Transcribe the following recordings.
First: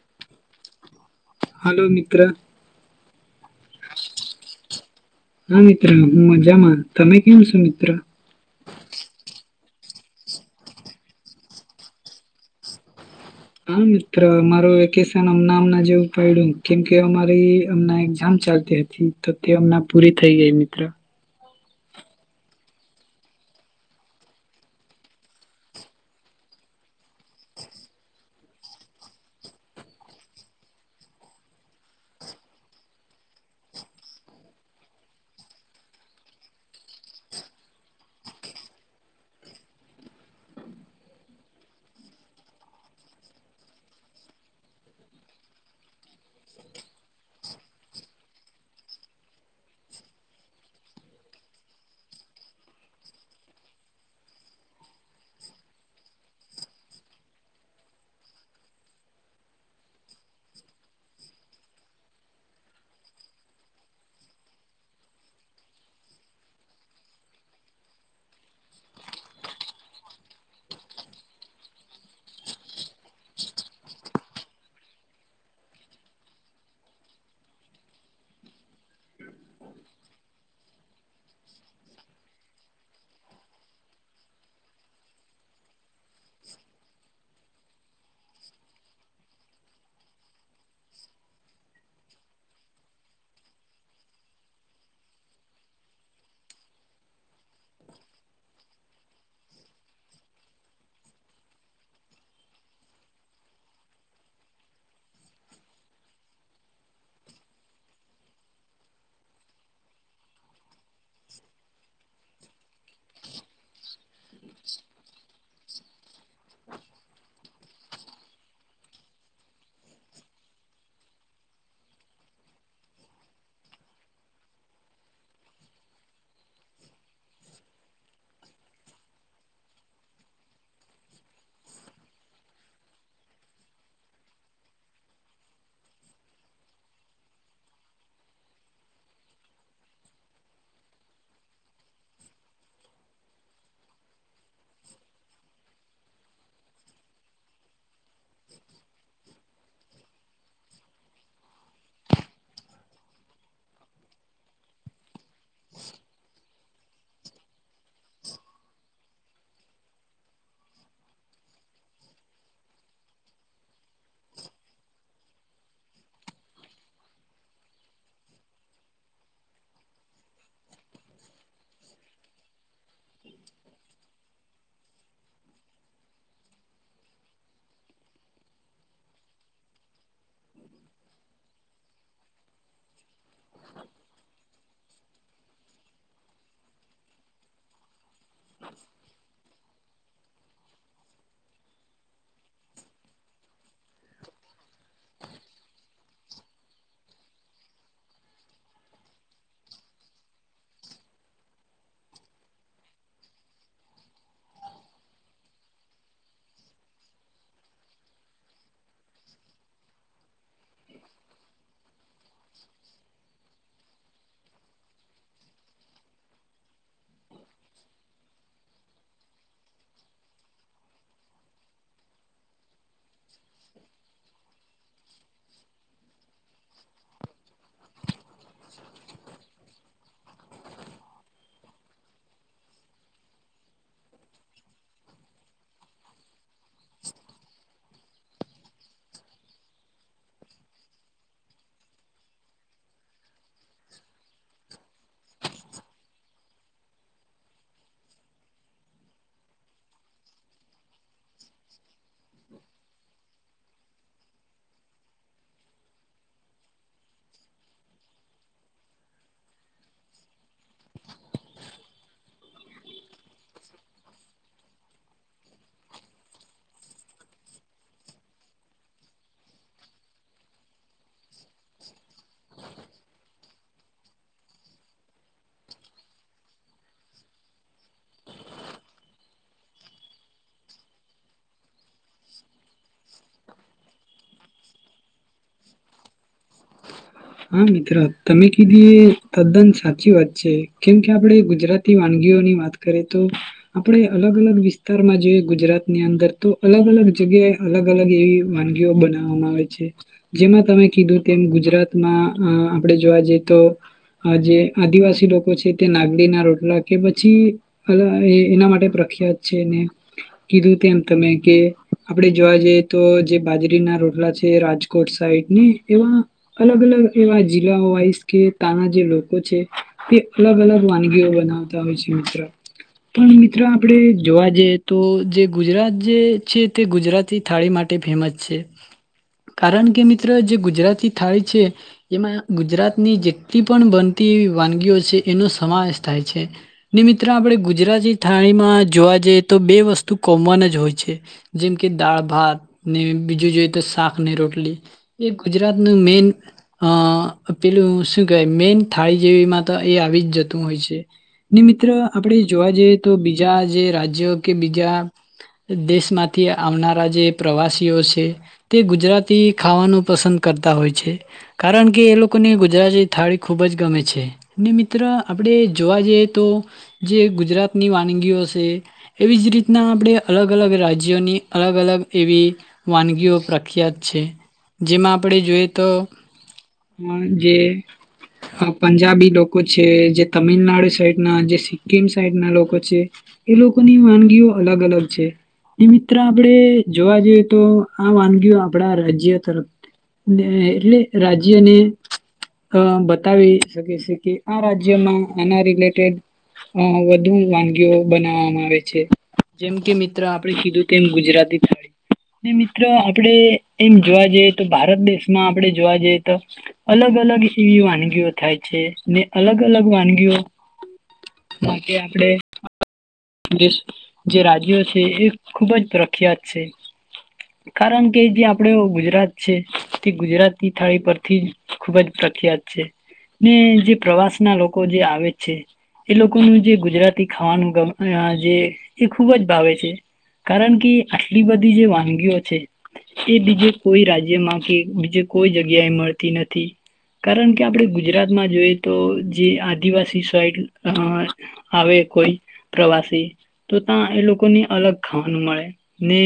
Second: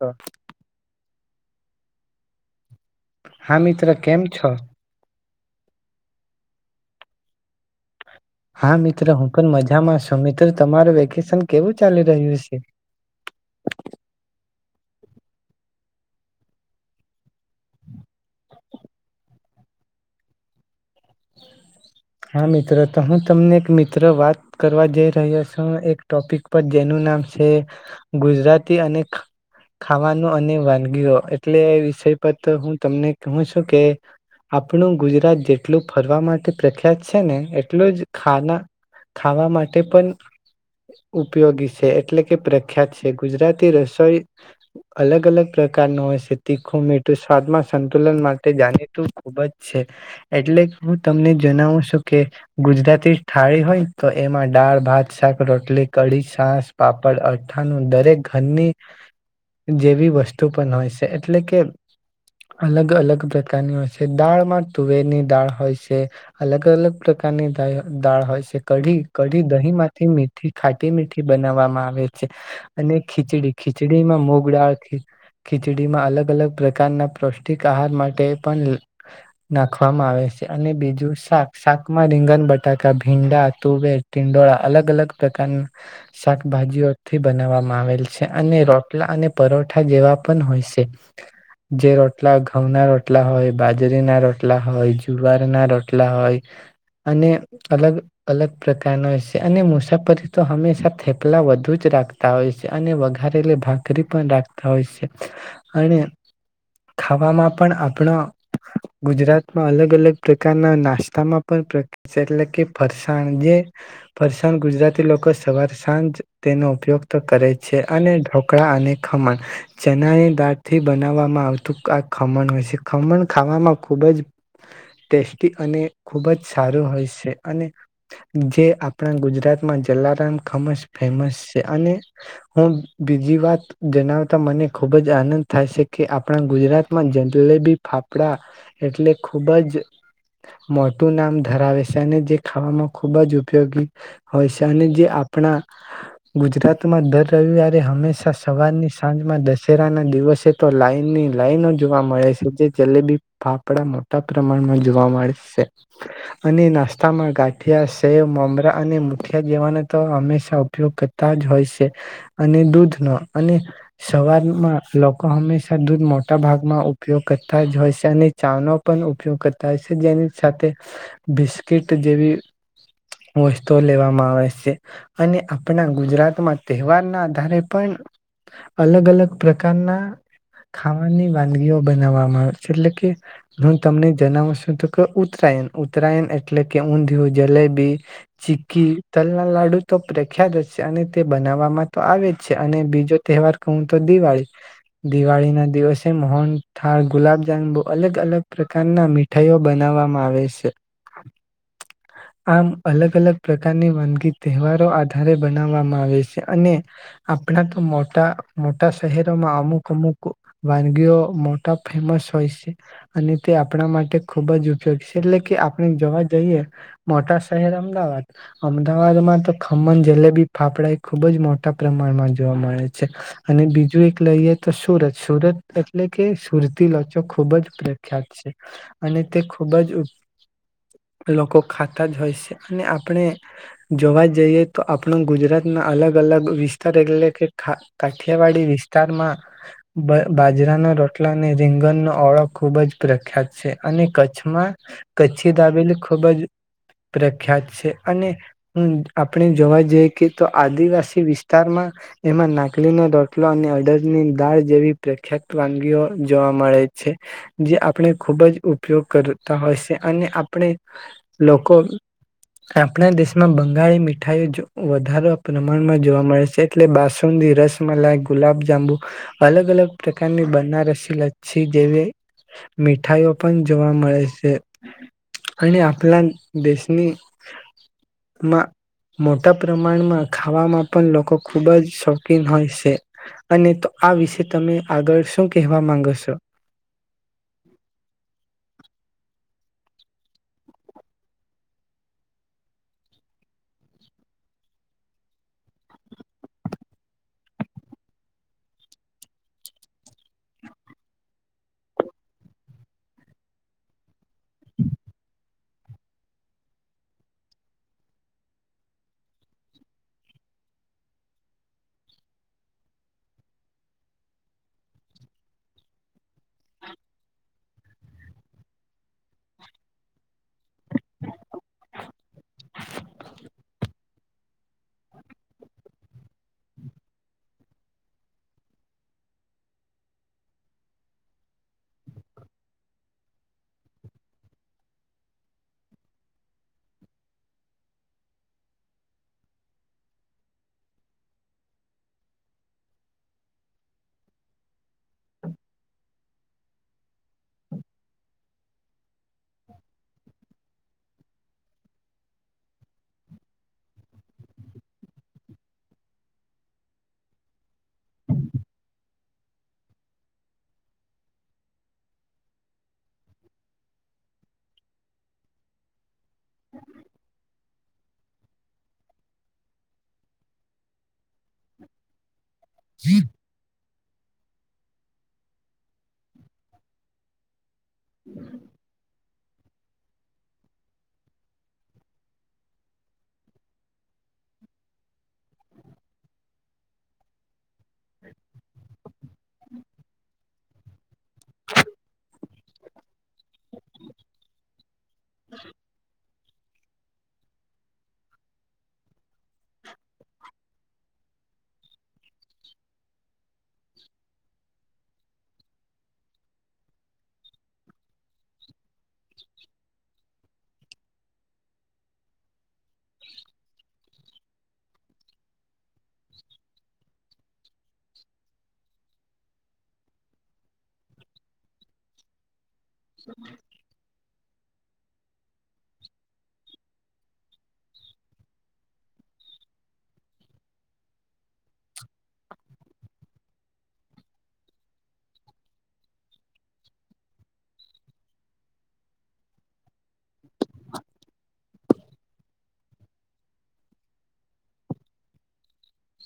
Okay hello મિત્ર. હા મિત્ર કેમ છો? હા મિત્ર હું મજામાં તમે કેમ છો મિત્ર. હા મિત્ર હું પણ મજામાં સુમિત્ર તમારું વેકેશન કેવું ચાલી રહ્યું છે. હા મિત્ર અમારું વેકેશન અમના અમના જેવું પડ્યું કેમકે અમારી એક્ઝામ ચાલતી હતી તો તે હમ પૂરી થઇ ગઈ મિત્ર. હા મિત્રો તો હું તમને એક મિત્ર વાત કરવા જઈ રહ્યો છું એક ટોપિક પર જેનું નામ છે ગુજરાતી અને ખાવાનું અને વાનગીઓ એટલે એ વિષય પર તો હું તમને કહું છું કે આપણું ગુજરાત જેટલું ફરવા માટે પ્રખ્યાત છે ને એટલું જ ખાના ખાવા માટે પણ ઉપયોગી છે એટલે કે પ્રખ્યાત છે ગુજરાતી રસોઈ અલગ અલગ પ્રકારનું હોય છે તીખું મીઠું સ્વાદમાં સંતુલન માટે જાણીતું ખૂબ જ છે એટલે હું તમને જણાવું છું કે ગુજરાતી થાળી હોય તો એમાં દાળ ભાત શાક રોટલી કઢી સાસ પાપડ અરથાણ દરેક ઘરની જેવી વસ્તુ પણ હોય છે એટલે કે અલગ અલગ પ્રકારની હોય છે દાળમાં તુવેર ની દાળ હોય છે અલગ અલગ પ્રકારની દાળ હોય છે કઢી કઢી દહીંમાંથી મીઠી ખાટી મીઠી બનાવવામાં આવે છે અને ખીચડી ખીચડીમાં મુગ દાળ ખીચડીમાં અલગ અલગ પ્રકારના પૌષ્ટિક આહાર માટે પણ નાખવામાં આવે છે. અને બીજું શાક શાકમાં રીંગન બટાકા ભીંડા તુવેર ટીંડોળા અલગ અલગ પ્રકારના શાકભાજીઓથી બનાવવામાં આવે છે અને રોટલા અને પરોઠા જેવા પણ હોય છે જે રોટલા ઘઉં ના રોટલા હોય બાજરીના રોટલા હોય જુવારના રોટલા હોય અને અલગ અલગ પ્રકારના હોય છે અને મુસાફરી તો હંમેશા થેપલા વધુ જ રાખતા હોય છે અને વઘારેલી ભાખરી પણ રાખતા હોય છે અને ખાવામાં પણ આપણા ગુજરાતમાં અલગ અલગ અલગ પ્રકારના નાસ્તામાં પણ પ્ર છે એટલે કે ફરસાણ જે ફરસાણ ગુજરાતી લોકો સવાર સાંજ તેનો ઉપયોગ તો કરે છે અને ઢોકળા અને ખમણ ચનાની દાળથી બનાવવામાં આવતું આ ખમણ હોય છે ખમણ ખાવામાં ખૂબ જ ટેસ્ટી અને ખુબ જ સારું હોય છે અને જે આપણા ગુજરાતમાં જલારામ ખમશ ફેમસ છે અને હું બીજી વાત જણાવતા મને ખૂબ જ આનંદ થાય છે કે આપણા ગુજરાતમાં જલેબી ફાફડા એટલે ખૂબ જ મોટું નામ ધરાવે છે અને જે ખાવામાં ખૂબ જ ઉપયોગી હોય છે અને જે આપણા ગુજરાતમાં દર રવિવારે હંમેશા સવારની સાંજમાં દશેરાના દિવસે તો લાઈનની લાઈનો જોવા મળે છે જે જલેબી ફાફડા મોટા પ્રમાણમાં જોવા મળે છે. અને નાસ્તામાં ગાંઠિયા સેવ મમરા અને મુઠિયા જેવાનો તો હંમેશા ઉપયોગ કરતા જ હોય છે અને દૂધ નો અને સવારમાં લોકો હંમેશા દૂધ મોટા ભાગમાં ઉપયોગ કરતા જ હોય છે અને ચાનો પણ ઉપયોગ કરતા હોય છે જેની સાથે બિસ્કીિટ જેવી વસ્તુઓ લેવામાં આવે છે અને આપણાના ગુજરાતમાં તહેવારના આધારે પણ અલગ અલગ પ્રકારના ખાવાની વાનગીઓ બનાવવામાં આવે છે એટલે કે હું તમને જણાવ છું તો કે ઉત્તરાયણ ઉત્તરાયણ એટલે કે ઊંધિયું જલેબી ચીકી તલના લાડુ તો પ્રખ્યાત છે અને તે બનાવવામાં તો આવે જ છે અને બીજો તહેવાર કઉ તો દિવાળી દિવાળી ના દિવસે મોહન થાળ ગુલાબ જામન બહુ અલગ અલગ પ્રકારના મીઠાઈઓ બનાવવામાં આવે છે આમ અલગ અલગ પ્રકારની વાનગી તહેવારો આધારે બનાવવામાં આવે છે અને આપણા તો મોટા મોટા શહેરોમાં અમુક અમુક વાનગીઓ મોટા ફેમસ હોય છે. અને તે આપણા માટે ખૂબ જ ઉપયોગી છે એટલે કે આપણે જોવા જઈએ મોટા શહેર અમદાવાદ અમદાવાદમાં તો ખમન જલેબી ફાફડા એ ખૂબ જ મોટા પ્રમાણમાં જોવા મળે છે. અને બીજું એક લઈએ તો સુરત સુરત એટલે કે કુર્તી લોચો ખૂબ જ પ્રેમ ખ્ય અને તે ખુબ જ લોકો ખાતા જ હોય છે અને આપણે જોવા જઈએ તો આપણો ગુજરાત ના અલગ અલગ વિ તાર એટલે કે ખા કાઠિયાવાડી વિસ્તારમાં બ બાજરાનો રોટલા ને રીંગણનો ઓળો ખૂબ જ પ્રખ્યાત છે અને, કચ્છમાં કચ્છી દાબેલી ખુબ જ પ્રખ્યાત છે અને આપણે જોવા જઈએ કે તો આદિવાસી વિસ્તારમાં એમાં નાકલીનો રોટલો અને અડદની દાળ જેવી પ્રખ્યાત વાનગીઓ જોવા મળે છે. જે આપણે ખૂબ જ ઉપયોગ કરતા હોય છે અને આપણે લોકો આપણા દેશમાં બંગાળી મીઠાઈઓ વધારે પ્રમાણમાં જોવા મળે છે એટલે બાસુંદી રસમલાઈ ગુલાબજાંબુ અલગ અલગ પ્રકારની બનારસી લચ્છી જેવી મીઠાઈઓ પણ જોવા મળે છે અને આપણા દેશનીમાં મોટા પ્રમાણમાં ખાવામાં પણ લોકો ખુબ જ શોખીન હોય છે અને તો આ વિશે તમે આગળ શું કહેવા માંગો છો. હા મિત્રો તમે કીધી એ તદ્દન સાચી વાત છે કેમ કે આપણે ગુજરાતી વાનગીઓની વાત કરે તો આપડે અલગ-અલગ વિસ્તારમાં જોઈએ ગુજરાતની અંદર તો અલગ-અલગ જગ્યાએ અલગ-અલગ એવી વાનગીઓ બનાવવામાં આવે છે જેમાં તમે કીધું તેમ ગુજરાત આપણે જોવા જઈએ તો આ જે આદિવાસી લોકો છે તે નાગડી ના રોટલા કે પછી એના માટે પ્રખ્યાત છે ને કીધું તેમ તમે કે આપણે જોવા જઈએ તો જે બાજરીના રોટલા છે રાજકોટ સાઈડ ને એવા અલગ-અલગ એવા જિલ્લાઓ વાઇઝ કે ત્યાના જે લોકો છે તે અલગ-અલગ વાનગીઓ બનાવતા હોય છે મિત્ર પણ મિત્રો આપણે જોવા જઈએ તો જે ગુજરાત જે છે તે ગુજરાતી થાળી માટે ફેમસ છે કારણ કે મિત્ર જે ગુજરાતી થાળી છે, એમાં ગુજરાતની જેટલી પણ બનતી વાનગીઓ છે, એનો સમાવેશ થાય છે. ને મિત્રો આપણે ગુજરાતી થાળીમાં જોવા જઈએ તો બે વસ્તુ કોમન જ હોય છે. જેમ કે દાળ ભાત ને બીજું જોઈએ તો શાકને રોટલી એ ગુજરાત મેન અ પેલું શું કેહેવાય મેન થાળી જેવીમાં તો એ આવી જ જતું હોય છે. ને મિત્ર આપણે જોવા જઈએ તો બીજા જે રાજ્યો કે બીજા દેશમાંથી આવનારા જે પ્રવાસીઓ છે તે, ગુજરાતી ખાવાનું પસંદ કરતા હોય છે કારણ કે એ લોકોને ગુજરાતી થાળી ખૂબ જ ગમે છે ને મિત્ર આપણે જોવા જઈએ તો જે ગુજરાતની વાનગીઓ છે એવી જ રીતના આપણે અલગ-અલગ રાજ્યોની અલગ-અલગ એવી વાનગીઓ પ્રખ્યાત છે. જેમાં આપણે જોઈએ તો જે પંજાબી લોકો છે, જે તમિલનાડુ સાઈડ ના, જે સિક્કિમ સાઈડ ના લોકો છે, એ લોકોની વાનગીઓ અલગ-અલગ છે એ મિત્ર આપણેે જોવા જઈએ તો હા વાનગીઓ આપડા રાજ્ય તર એટલે રાજ્યને અ બતાવી શકે છે કે આ રાજ્યમાં આના રિલેટેડ વધુ વાનગીઓ બનાવવામાં આવે છે. જેમ કે મિત્ર આપણે કીધું તેમ ગુજરાતી થાળી ને મિત્રો આપડે એમ જોવા જાય તો ભારત દેશમાં આપણેે જોવા જઈએ તો અલગ-અલગ એવી વાનગીઓ થાય છે ને અલગ-અલગ વાનગીઓ માટે આપણે દેશ જે રાજ્યો છે એ ખૂબ જ પ્રખ્યાત છે. કારણ કે જે આપડે ગુજરાત છે તે ગુજરાતી થાળી પરથી ખુબ જ પ્રખ્યાત છે ને જે પ્રવાસ ના લોકો જે આવે છે એ લોકોનું જે ગુજરાતી ખાવાનું જે એ ખૂબ જ ભાવે છે કારણ કે આટલી બધી જે વાનગીઓ છે એ બીજે કોઈ રાજ્યમાં કે બીજે કોઈ જગ્યાએ મળતી નથી કારણ કે આપણે ગુજરાતમાં જોઈએ તો જે આદિવાસી સાઈડ આવે કોઈ પ્રવાસી તો ત્યાં એ લોકોને અલગ ખાવાનું મળે ને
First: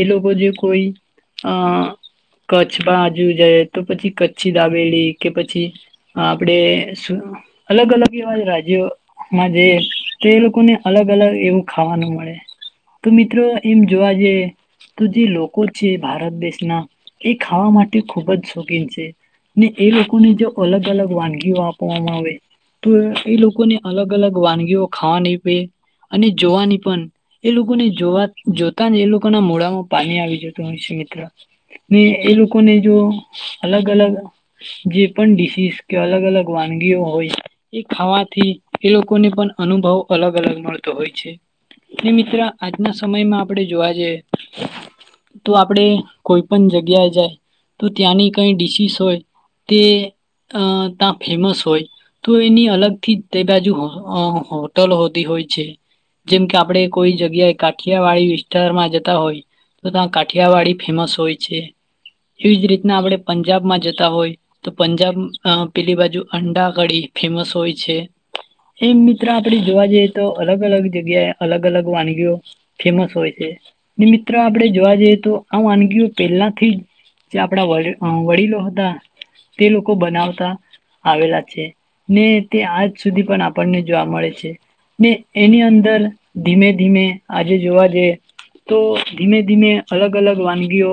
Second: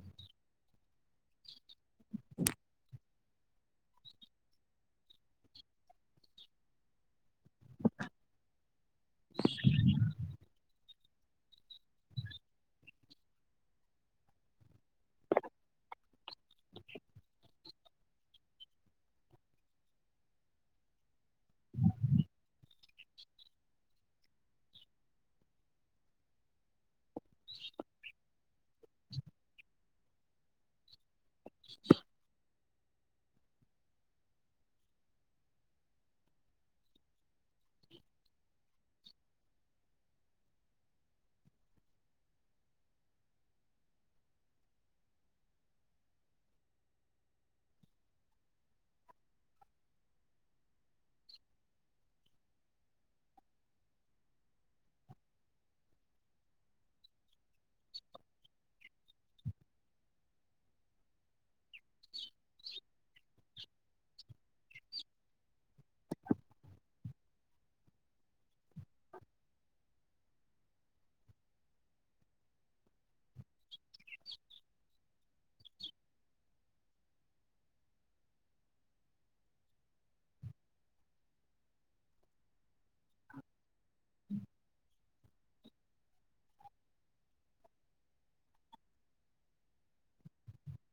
એ લોકો જે કોઈ અ કચ્છબ જો જાય તો પછી કચ્છી દાબેલી કે પછી આપણેે અલગ-અલગ એવા રાજ્યો મા જે તે લોકોને અલગ અલગ એવું ખાવાનું મળે તો મિત્રો એમ જોવા જઈએ તો જે લોકો છે ભારત દેશના એ ખાવા માટે ખૂબ જ શોખીન છે ને એ લોકોને જો અલગ- અલગ વાનગીઓ આપવામાં આવે તો એ લોકોને અલગ-અલગ વાનગીઓ ખાવાની અને જોવાની પણ એ લોકોને જોવા જોતા ને એ લોકો ના મળામાં પાણી આવી જતું હો ને એ લોક લોકોને જો અલગ-અલગ જે પણ ડીસીસ કે અલગ- અલગ વાનગીઓ હોય એ ખાવાથી એ લોકોને પણ અનુભવ અલગ-અલગ મળતો હોય છે ને મિત્ર આજના સમયમાં આપણે જોવા જઈએ તો આપણે કોઈ પણ જગ્યાએ જાય તો ત્યાંની કઈ ડીશિસ હોય તે ત્યાં ફેમસ હોય તો એની અલગથી તે બાજુ હો લ હોતી હોય છે જેમ કે આપડે કોઈ જગ્યા કાઠિયાવાડી વિસ્તારમાં હોય તો ત્યા કાઠિયાવાડી ફેમસ હોય છે. એવીજ રીત આપડે પંજાબમાં જતા હોય તો પંજાબ પેલી બાજુ અંડા કડીી ફેમસ હોય છે એમ મિત્ર આપણે જોવા જઈએ તો અલગ અલગ જગ્યાએ અલગ અલગ વાનગીઓ ફેમસ હોય છે ને મિત્રો આપણે જોવા જઈએ તો આ વાનગીઓ પહેલાથી જ જે આપણા વડીલો હતા તે લોકો બનાવતા આવેલા છે ને તે આજ સુધી પણ આપણને જોવા મળે છે એની અંદર ધીમે ધીમે આજે જોવા જઈ તો ધીમે ધીમે અલગ અલગ વાનગીઓ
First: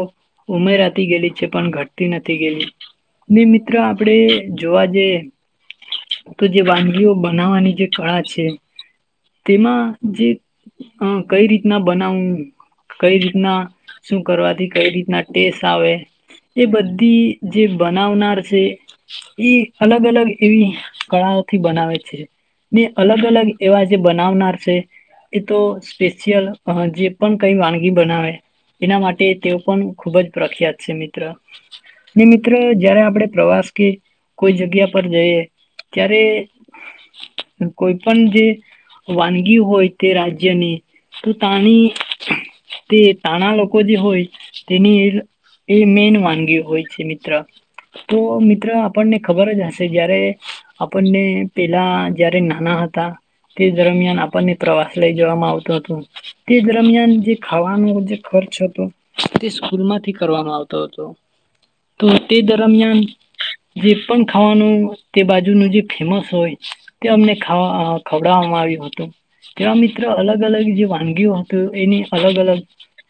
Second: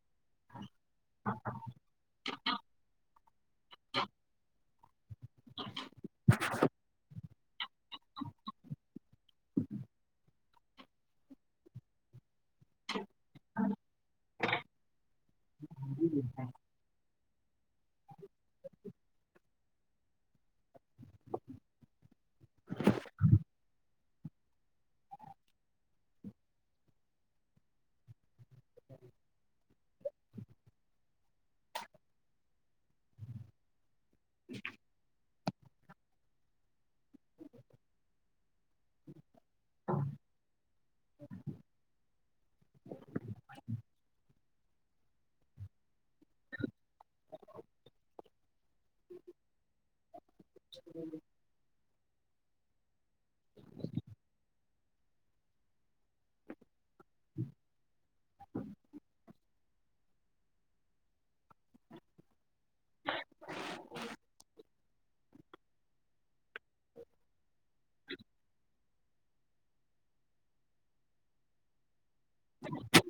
ઉમેરા ઘટી ગેલી છે પણ ઘટતી નથી ગેલી ને મિત્ર આપડે જોવા જઈ તો જે વાનગીઓ બનાવવાની જે કળા છે તેમાં જે કઈ રીતના બનાવવું કઈ રીતના શું કરવાથી કઈ રીતના ટેસ્ટ આવે એ બધી જે બનાવનાર છે એ અલગ અલગ એવી કળાઓથી બનાવે છે ને અલગ અલગ એવા જે બનાવનાર છે એ તો સ્પેશિયલ જે પણ કઈ વાનગી બનાવે એના માટે તેઓ પણ ખૂબ જ પ્રખ્યાત છે મિત્ર ને મિત્ર જયારે આપણે પ્રવાસ કે કોઈ જગ્યા પર જઈએ ત્યારે કોઈ પણ જે વાનગી હોય તે રાજ્યની તો તાની તે તાણા લોકો જે હોય તેની એ મેન વાનગી હોય છે મિત્ર તો આપણને ખબર જ હશે જયારે આપણને પેલા જયારે નાના હતા તે દરમિયાન આપણને પ્રવાસ લઈ જવામાં આવતો હતો તે દરમિયાન જે ખાવાનો જે ખર્ચ હતો તે સ્કૂલમાંથી કરવામાં આવતો હતો તો તે દરમિયાન જે પણ ખાવાનું તે બાજુનું જે ફેમસ હોય તે અમને ખવડાવવામાં આવ્યું હતું તેવા મિત્ર અલગ અલગ જે વાનગીઓ હત એની અલગ અલગ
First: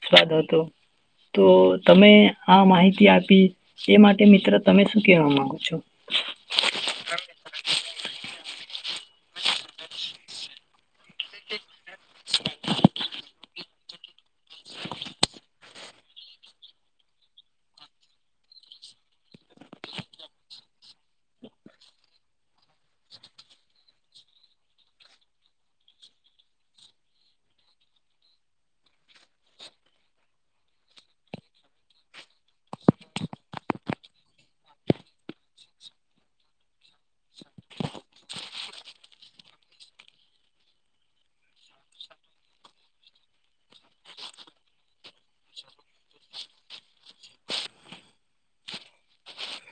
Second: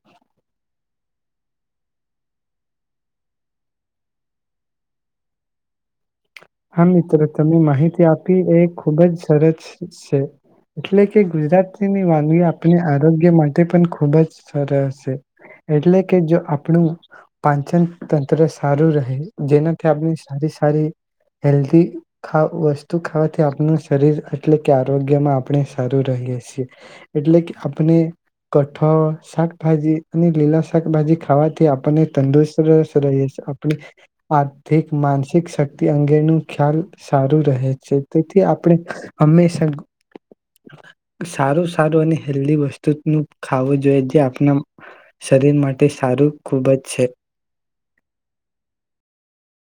સ્વાદ હતો તો તમે આ માહિતી આપી એ માટે મિત્ર તમે શું કેવા માંગો છો હા મિત્ર તમે માહિતી આપી એ ખૂબ જ સરસ છે એટલે કે ગુજરાત વાન આપણે આરોગ્ય માટે પણ ખ ખૂબ જ સરશે એટલે કે જો આપણું પાંચન તંત્ર સારું રહે જેનાથી આપણી સારી સારી હેલ્ધ વસ્તુ ખાવાથી આપનું શરીર એટલે કે આરોગ્યમાં આપણે સારું રહીએ છીએ એટલે કે આપણે કઠળ શાકભાજી અને લીલા શાકભાજી ખાવાથી આપને તંદુરસ્ત રહીએ છીએ આર્થિક માનસિક વતિ અંગેનું ખ્યાલ સારું રહે છે તેથી આપણે હંમેશા સારું સારું અને હેલ્ધી વસ્તુનું ખાવું જોઈએ જે આપણા શરીર માટે સારું ખૂબ જ છે